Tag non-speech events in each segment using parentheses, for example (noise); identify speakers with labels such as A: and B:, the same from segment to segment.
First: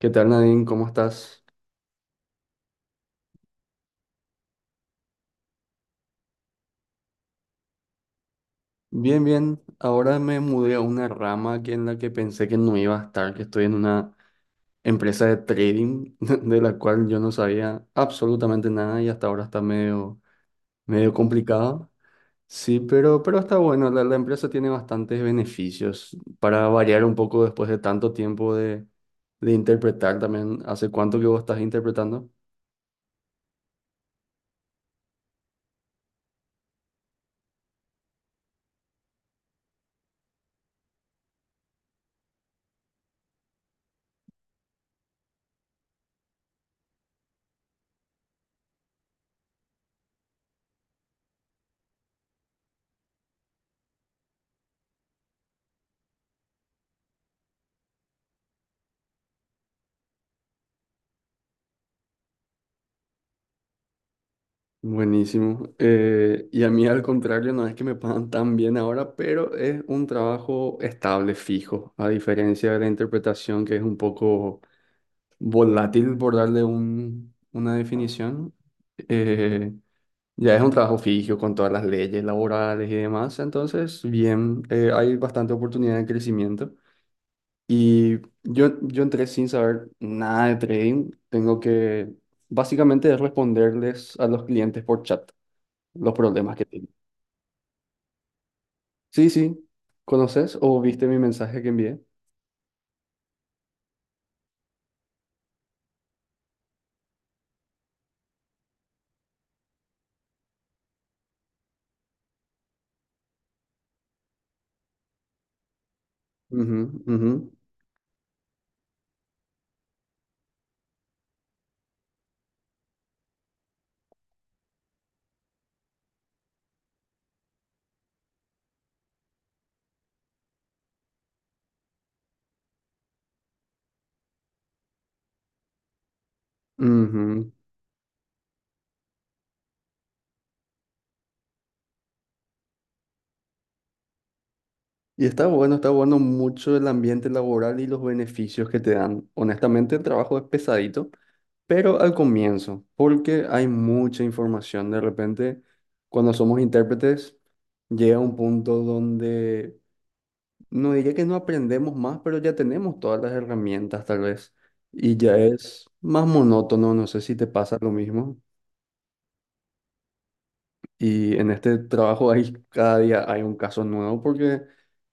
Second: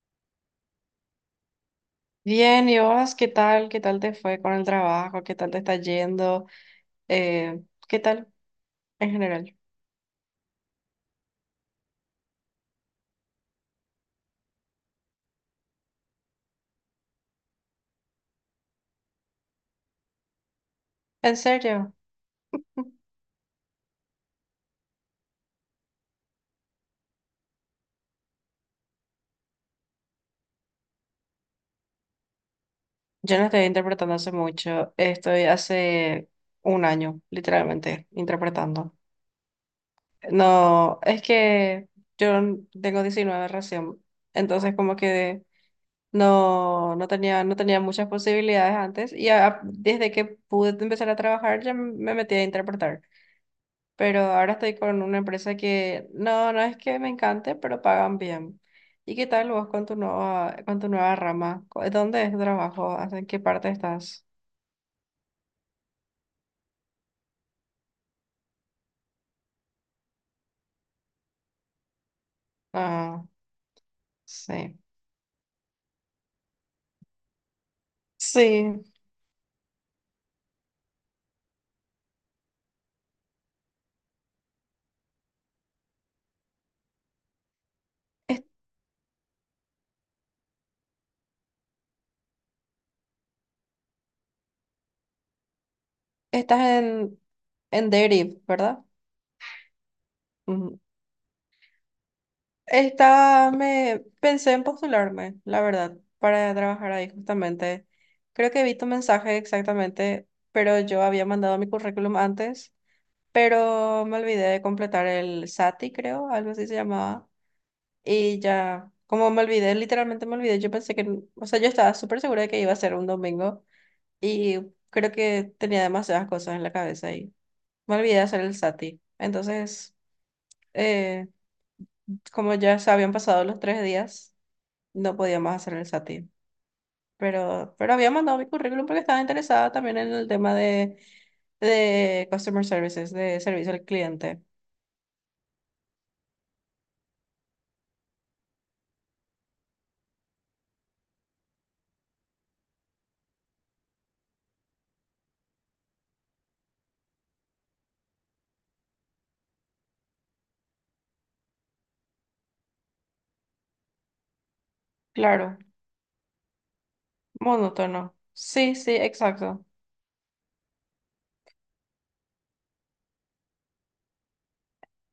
A: ¿Qué tal, Nadine? ¿Cómo estás?
B: Bien, ¿y vos qué tal? ¿Qué tal te fue con el trabajo? ¿Qué tal te está yendo? Eh, ¿Qué tal en
A: Bien,
B: general?
A: bien. Ahora me mudé a una rama aquí en la que pensé que no iba a estar, que estoy en una empresa de trading (laughs) de la cual yo no sabía absolutamente nada y hasta ahora está medio, medio
B: ¿En
A: complicado.
B: serio?
A: Sí,
B: (laughs)
A: pero está bueno. La empresa tiene bastantes beneficios para variar un poco después de tanto tiempo de interpretar también. ¿Hace cuánto que vos estás interpretando?
B: Yo no estoy interpretando hace mucho, estoy hace un año, literalmente, interpretando. No, es que yo tengo 19 recién, entonces como que no, no tenía muchas posibilidades antes y desde que pude empezar a trabajar ya me metí a interpretar. Pero ahora estoy con una empresa que no es que me encante, pero pagan bien. ¿Y qué tal vos con tu nueva rama? ¿Dónde es tu trabajo? ¿En qué parte estás?
A: Buenísimo. Y a mí al contrario, no es que me pagan tan bien ahora, pero es un trabajo estable, fijo, a diferencia de la
B: Ah,
A: interpretación que es un poco
B: sí.
A: volátil, por darle una definición.
B: Sí,
A: Eh, ya es un trabajo fijo con todas las leyes laborales y demás, entonces bien, hay bastante oportunidad de crecimiento. Y
B: es-
A: yo entré sin saber nada de trading, tengo que básicamente es responderles a los clientes por chat los problemas
B: estás
A: que tiene.
B: en Deriv, ¿verdad?
A: Sí, sí. ¿Conoces
B: Ujú.
A: o viste mi mensaje que envié?
B: Estaba, me pensé en postularme, la verdad, para trabajar ahí justamente. Creo que vi tu mensaje exactamente, pero yo había mandado mi currículum antes, pero me olvidé de completar el SATI, creo, algo así se
A: Ujú,
B: llamaba.
A: ujú,
B: Y ya, como me olvidé, literalmente me olvidé, yo pensé que, o sea, yo estaba súper segura de que iba a ser un domingo y creo que tenía demasiadas cosas en la cabeza y me olvidé de hacer el SATI. Entonces, eh, como ya se habían pasado los 3 días, no podía más hacer el SATI.
A: ujú.
B: Pero había mandado mi currículum porque estaba interesada también en el tema de Customer Services, de servicio al cliente.
A: Y está bueno mucho el ambiente laboral y los beneficios que te dan. Honestamente, el trabajo es pesadito, pero al comienzo, porque hay mucha información. De repente, cuando somos intérpretes, llega un punto donde no diría que no aprendemos más, pero ya tenemos todas las herramientas, tal vez. Y ya
B: Claro.
A: es más monótono, no sé si te pasa lo
B: Monótono.
A: mismo.
B: Sí, sí, exacto.
A: Y en este trabajo hay, cada día hay un caso nuevo porque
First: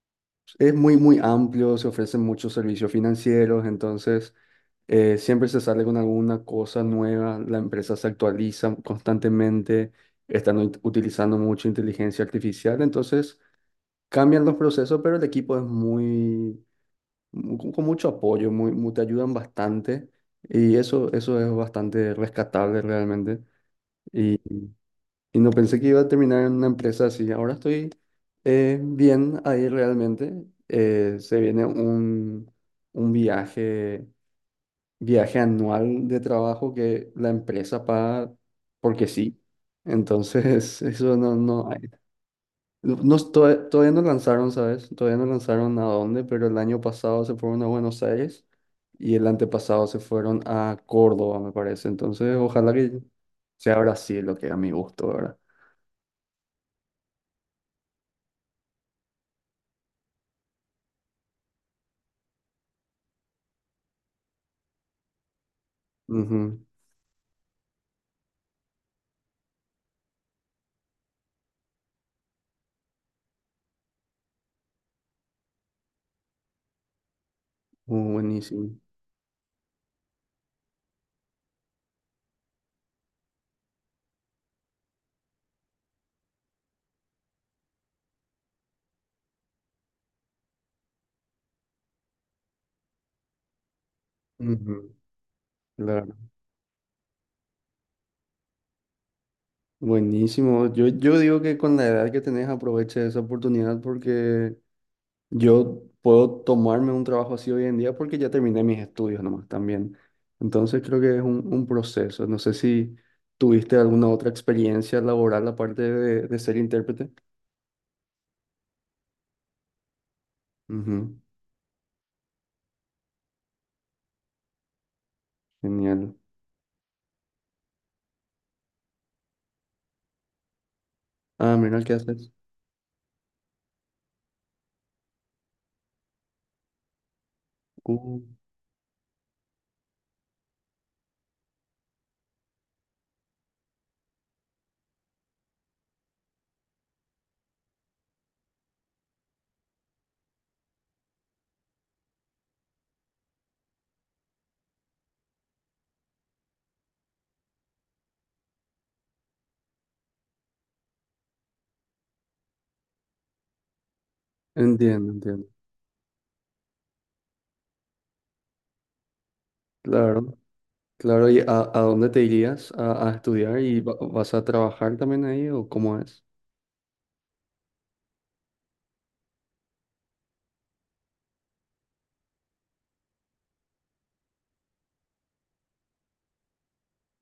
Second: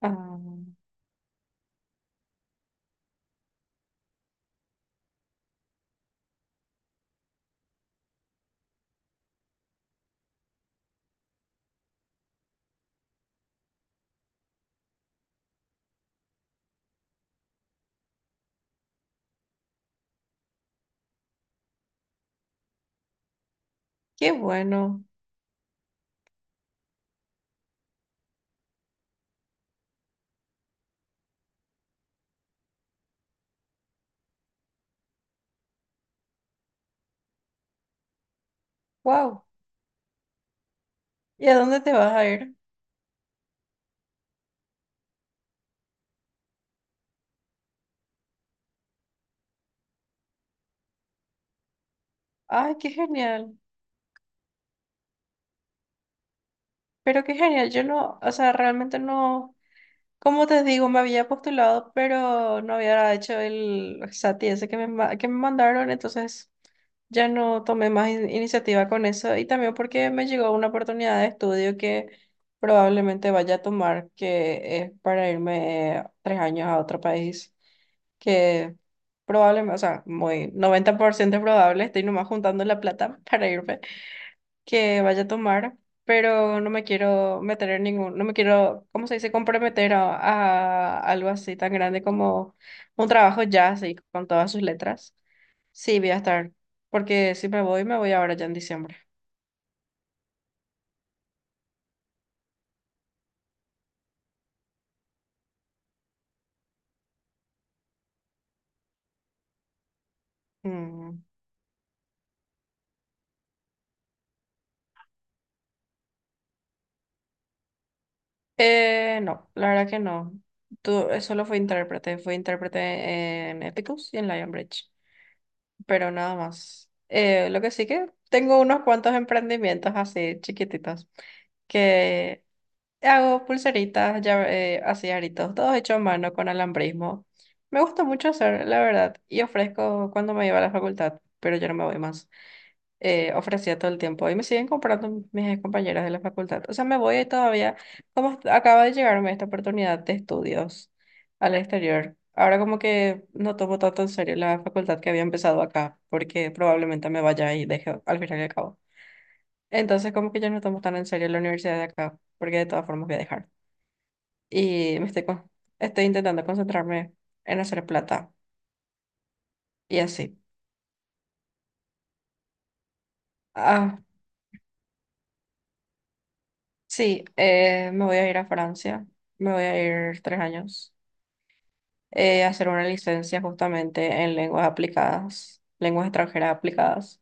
B: Ah,
A: es muy, muy amplio, se ofrecen muchos servicios financieros, entonces siempre se sale con alguna cosa nueva, la empresa se actualiza constantemente, están utilizando mucha inteligencia artificial, entonces cambian los procesos, pero el equipo es muy, con mucho apoyo, muy, te ayudan bastante y eso es bastante rescatable realmente.
B: qué bueno.
A: Y no pensé que iba a terminar en una empresa así. Ahora estoy bien ahí realmente. Se viene un viaje, viaje anual de trabajo que la empresa paga porque sí.
B: Wow.
A: Entonces, (laughs) eso no,
B: ¿Y a
A: no
B: dónde
A: hay.
B: te vas a ir?
A: No, todavía no lanzaron, ¿sabes? Todavía no lanzaron a dónde, pero el año pasado se fueron a Buenos Aires y el antepasado se fueron a Córdoba, me parece. Entonces, ojalá
B: Ay, qué
A: que
B: genial.
A: sea Brasil lo que a mi gusto, ¿verdad?
B: Pero qué genial. Yo no, o sea, realmente no. Como te digo, me había postulado, pero no había hecho el SATI ese que me mandaron, entonces
A: Ujú.
B: ya no tomé más iniciativa con eso. Y también porque me llegó una oportunidad de estudio que probablemente vaya a tomar, que es para irme 3 años a otro país,
A: Oh,
B: que
A: buenísimo.
B: probablemente, o sea, muy 90% probable, estoy nomás juntando la plata (laughs) para irme, que vaya a tomar, pero no me quiero meter en ningún, no me quiero, ¿cómo se dice?, comprometer a algo así tan grande como un trabajo ya, así, con todas sus
A: Ujú,
B: letras. Sí, voy
A: claro.
B: a estar, porque si me voy, me voy ahora ya en diciembre.
A: Buenísimo. Yo digo que con la edad que tenés aproveche esa oportunidad porque yo puedo tomarme un trabajo así hoy en día porque ya terminé mis estudios nomás también. Entonces creo que
B: Mm.
A: es un proceso. No sé si tuviste alguna otra experiencia laboral aparte de ser intérprete.
B: No, la verdad que no. Tú,
A: Ujú,
B: solo fui intérprete en Epicus y en Lionbridge, pero
A: genial.
B: nada más. Lo que sí que tengo unos cuantos emprendimientos así chiquititos
A: Ah, mira qué haces.
B: que hago pulseritas, ya, así aritos, todo hecho a mano con alambrismo. Me gusta
A: Uh,
B: mucho hacer, la verdad, y ofrezco cuando me iba a la facultad, pero ya no me voy más. Ofrecía todo el tiempo y me siguen comprando mis compañeras de la facultad. O sea, me voy todavía, como acaba de llegarme esta oportunidad de estudios al exterior. Ahora como que no tomo tanto en serio la facultad que había empezado acá, porque probablemente me vaya y deje al final y al cabo. Entonces como que ya no tomo tan en serio la universidad de acá, porque de todas formas voy a dejar y
A: entiendo, entiendo.
B: estoy intentando concentrarme en hacer plata y
A: Claro.
B: así.
A: Claro, ¿y a dónde te irías a estudiar y
B: Ah,
A: vas a trabajar también ahí o cómo es?
B: sí, me voy a ir a Francia, me voy a ir 3 años, a hacer una licencia justamente en lenguas aplicadas, lenguas extranjeras aplicadas.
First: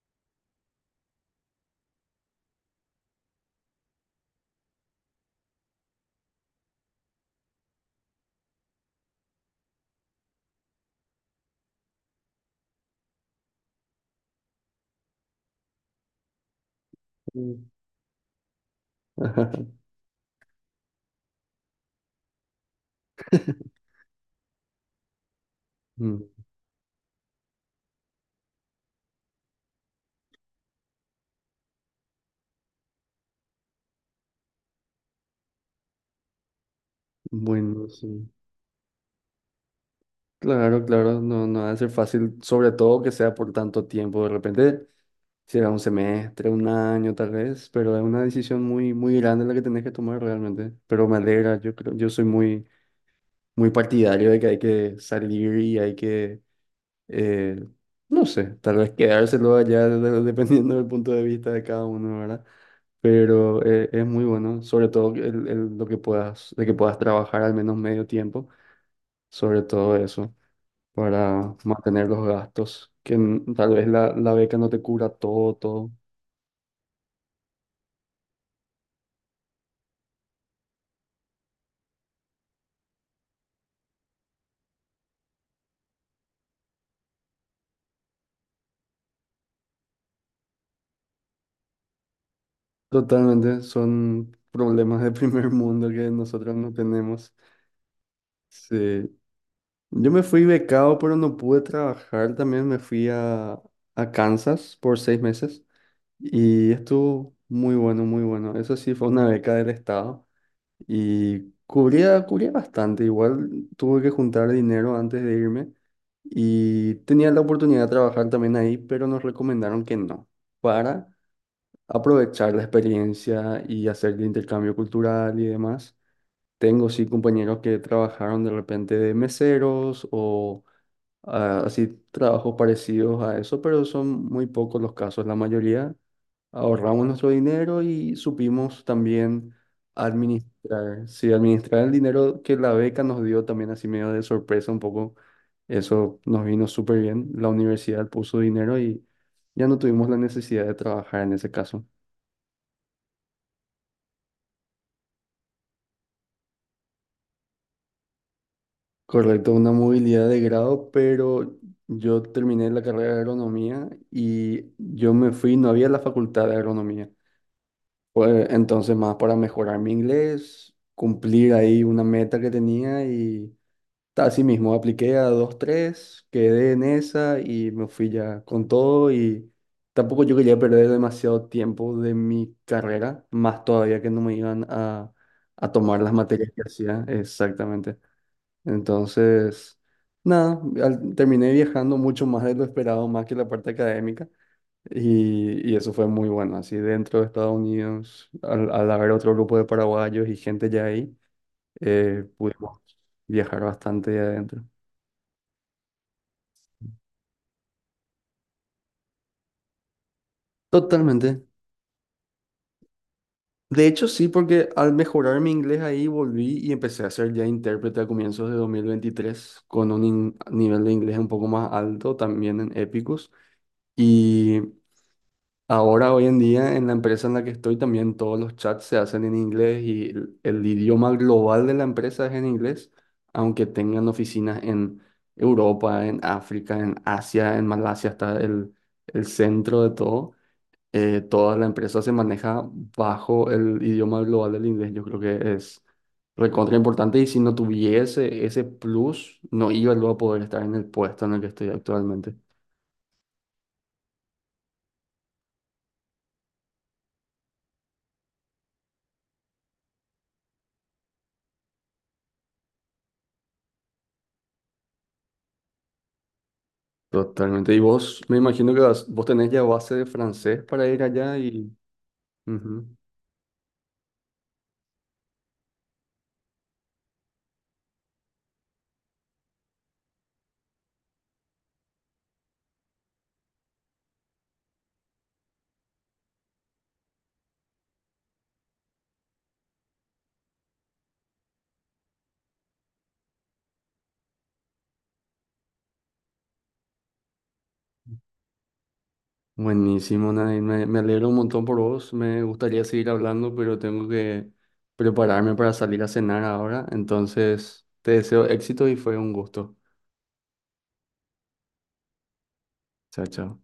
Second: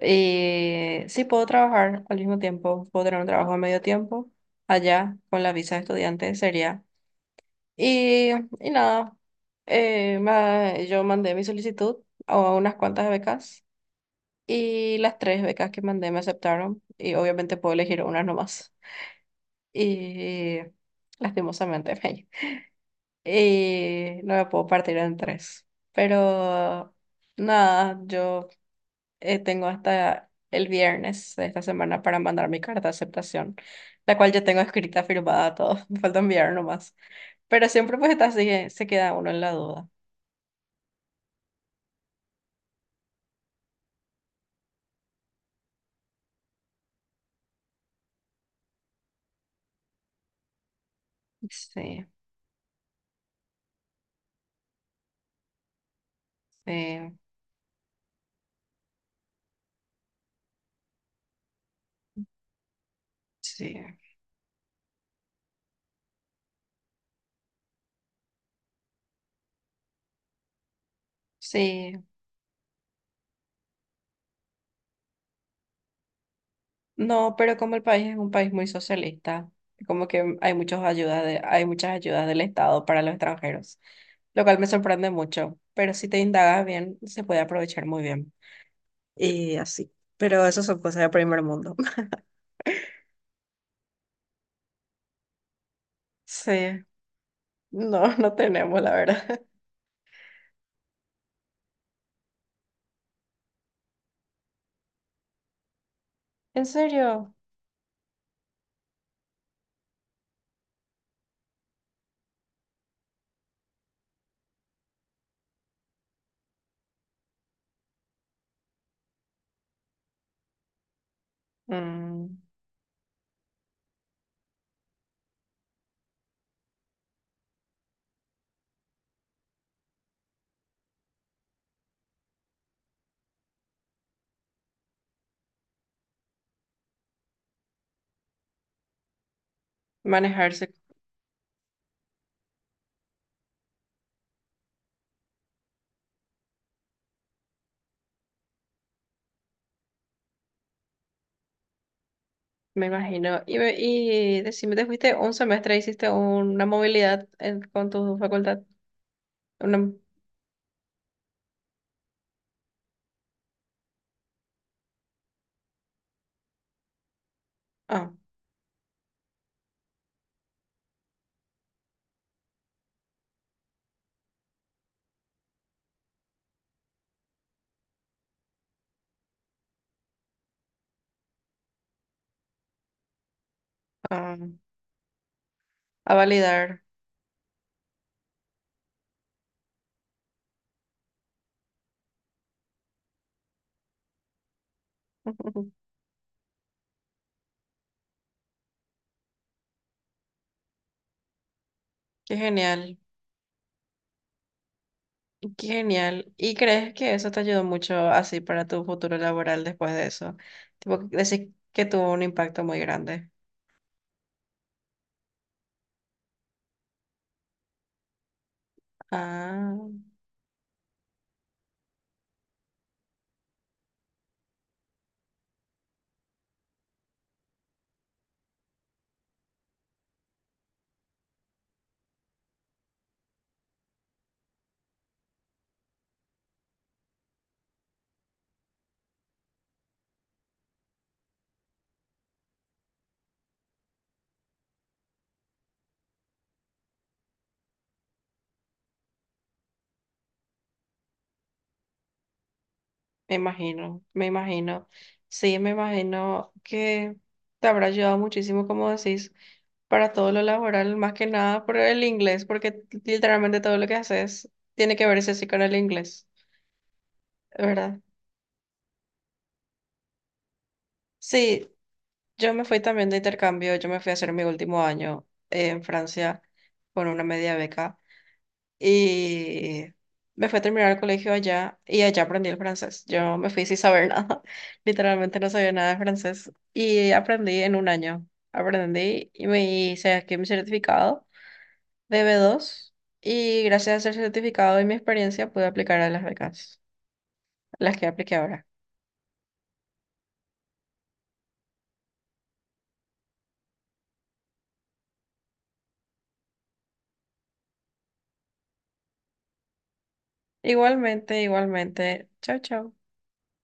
B: Y sí, puedo trabajar al mismo tiempo, puedo tener un trabajo a medio tiempo allá con la visa de estudiante, sería. Y, y nada, yo mandé mi solicitud a unas cuantas becas. Y las tres becas que mandé me aceptaron y obviamente
A: Mm.
B: puedo elegir una nomás.
A: (laughs)
B: Y lastimosamente, (laughs) y no me puedo partir en tres.
A: Mm,
B: Pero nada, yo, tengo hasta el viernes de esta semana para mandar mi carta de aceptación, la cual ya tengo escrita, firmada, todo. (laughs) Me falta enviar nomás. Pero
A: bueno,
B: siempre pues está
A: sí.
B: así, se queda uno en la duda.
A: Claro, claro, no, no va a ser fácil, sobre todo que sea por tanto tiempo. De repente será un semestre, un año tal vez, pero es una decisión muy, muy grande la que tenés que tomar realmente. Pero me alegra, yo creo,
B: Sí,
A: yo soy muy, muy partidario de que hay que salir y hay que,
B: sí,
A: eh, no sé, tal vez quedárselo allá (laughs) dependiendo del punto de vista de cada uno, ¿verdad? Pero
B: sí.
A: es muy bueno, sobre todo lo que puedas, de que puedas trabajar al menos medio tiempo, sobre todo eso, para
B: Sí,
A: mantener los gastos, que tal vez la beca no te cubra todo, todo.
B: no, pero como el país es un país muy socialista, como que hay muchas ayudas de, hay muchas ayudas del Estado para los extranjeros, lo cual me sorprende mucho, pero si te indagas bien, se puede aprovechar muy bien. Y así. Pero eso son cosas de primer mundo. (laughs)
A: Totalmente, son problemas de (laughs) primer mundo que nosotros no
B: Sí,
A: tenemos.
B: no, no tenemos, la
A: Sí.
B: verdad. (laughs)
A: Yo me fui becado, pero no pude trabajar. También me fui a Kansas por 6 meses
B: ¿En
A: y estuvo
B: serio?
A: muy bueno, muy bueno. Eso sí fue una beca del Estado. Y cubría, cubría bastante, igual tuve que juntar dinero antes de irme y tenía la oportunidad de trabajar también ahí, pero nos recomendaron que no, para
B: Mm,
A: aprovechar la experiencia y hacer el intercambio cultural y demás. Tengo sí compañeros que trabajaron de repente de meseros o ah, así trabajos parecidos a eso, pero son muy pocos los casos, la mayoría ahorramos nuestro dinero y supimos también
B: manejarse,
A: administrar, sí, administrar el dinero que la beca nos dio también así medio de sorpresa un poco. Eso nos vino súper bien. La universidad puso dinero y ya no tuvimos la necesidad de trabajar en ese caso.
B: me imagino. Y decime, ¿te fuiste un semestre, hiciste una movilidad con tu facultad?
A: Correcto, una
B: Una,
A: movilidad de grado, pero yo terminé la carrera de agronomía y yo me fui, no había la facultad de agronomía.
B: ah,
A: Pues entonces más para mejorar mi inglés, cumplir ahí una meta que tenía y así mismo, apliqué a dos, tres, quedé en esa y me fui ya con todo y tampoco yo quería perder demasiado tiempo de mi carrera, más todavía que no me
B: ah,
A: iban a tomar las
B: a
A: materias que
B: validar.
A: hacía, exactamente. Entonces, nada, terminé viajando mucho más de lo esperado, más que la parte académica y
B: (laughs)
A: eso fue muy bueno, así dentro de Estados Unidos, al, al haber otro grupo de paraguayos y gente ya ahí,
B: Qué
A: pudimos
B: genial,
A: viajar bastante adentro.
B: qué genial. ¿Y crees que eso te ayudó mucho así para tu futuro laboral después de eso? Tipo,
A: Totalmente.
B: decir que tuvo un impacto muy grande.
A: De hecho, sí, porque al mejorar mi inglés ahí volví y empecé a ser ya intérprete a comienzos de 2023
B: Ah,
A: con un nivel de inglés un poco más alto también en Epicus. Y ahora, hoy en día, en la empresa en la que estoy, también todos los chats se hacen en inglés y el idioma global de la empresa es en inglés, aunque tengan oficinas en Europa, en África, en Asia, en Malasia, está el centro de todo. Toda la empresa se maneja bajo el idioma global del inglés. Yo creo que es recontra importante y si no tuviese ese plus, no iba luego a poder estar en el puesto en el que estoy actualmente.
B: me imagino, me imagino. Sí, me imagino que te habrá ayudado muchísimo, como decís, para todo lo laboral, más que nada por el inglés, porque literalmente todo lo que haces tiene que verse así con el inglés,
A: Totalmente. Y
B: ¿verdad?
A: vos, me imagino que vos tenés ya base de francés para ir allá y...
B: Sí, yo me fui
A: Ujú.
B: también de intercambio, yo me fui a hacer mi último año, en Francia con una media beca y me fui a terminar el colegio allá y allá aprendí el francés. Yo me fui sin saber (laughs) nada, literalmente no sabía nada de francés y aprendí en un año. Aprendí y me hice aquí mi certificado de B2 y gracias a ese certificado y mi experiencia pude aplicar a las becas, las que apliqué ahora.
A: Buenísimo, Nadine. Me alegro un montón por vos. Me gustaría seguir hablando, pero tengo que prepararme para salir a cenar ahora. Entonces, te deseo éxito y fue un gusto.
B: Igualmente, igualmente. Chao, chao.
A: Chao, chao.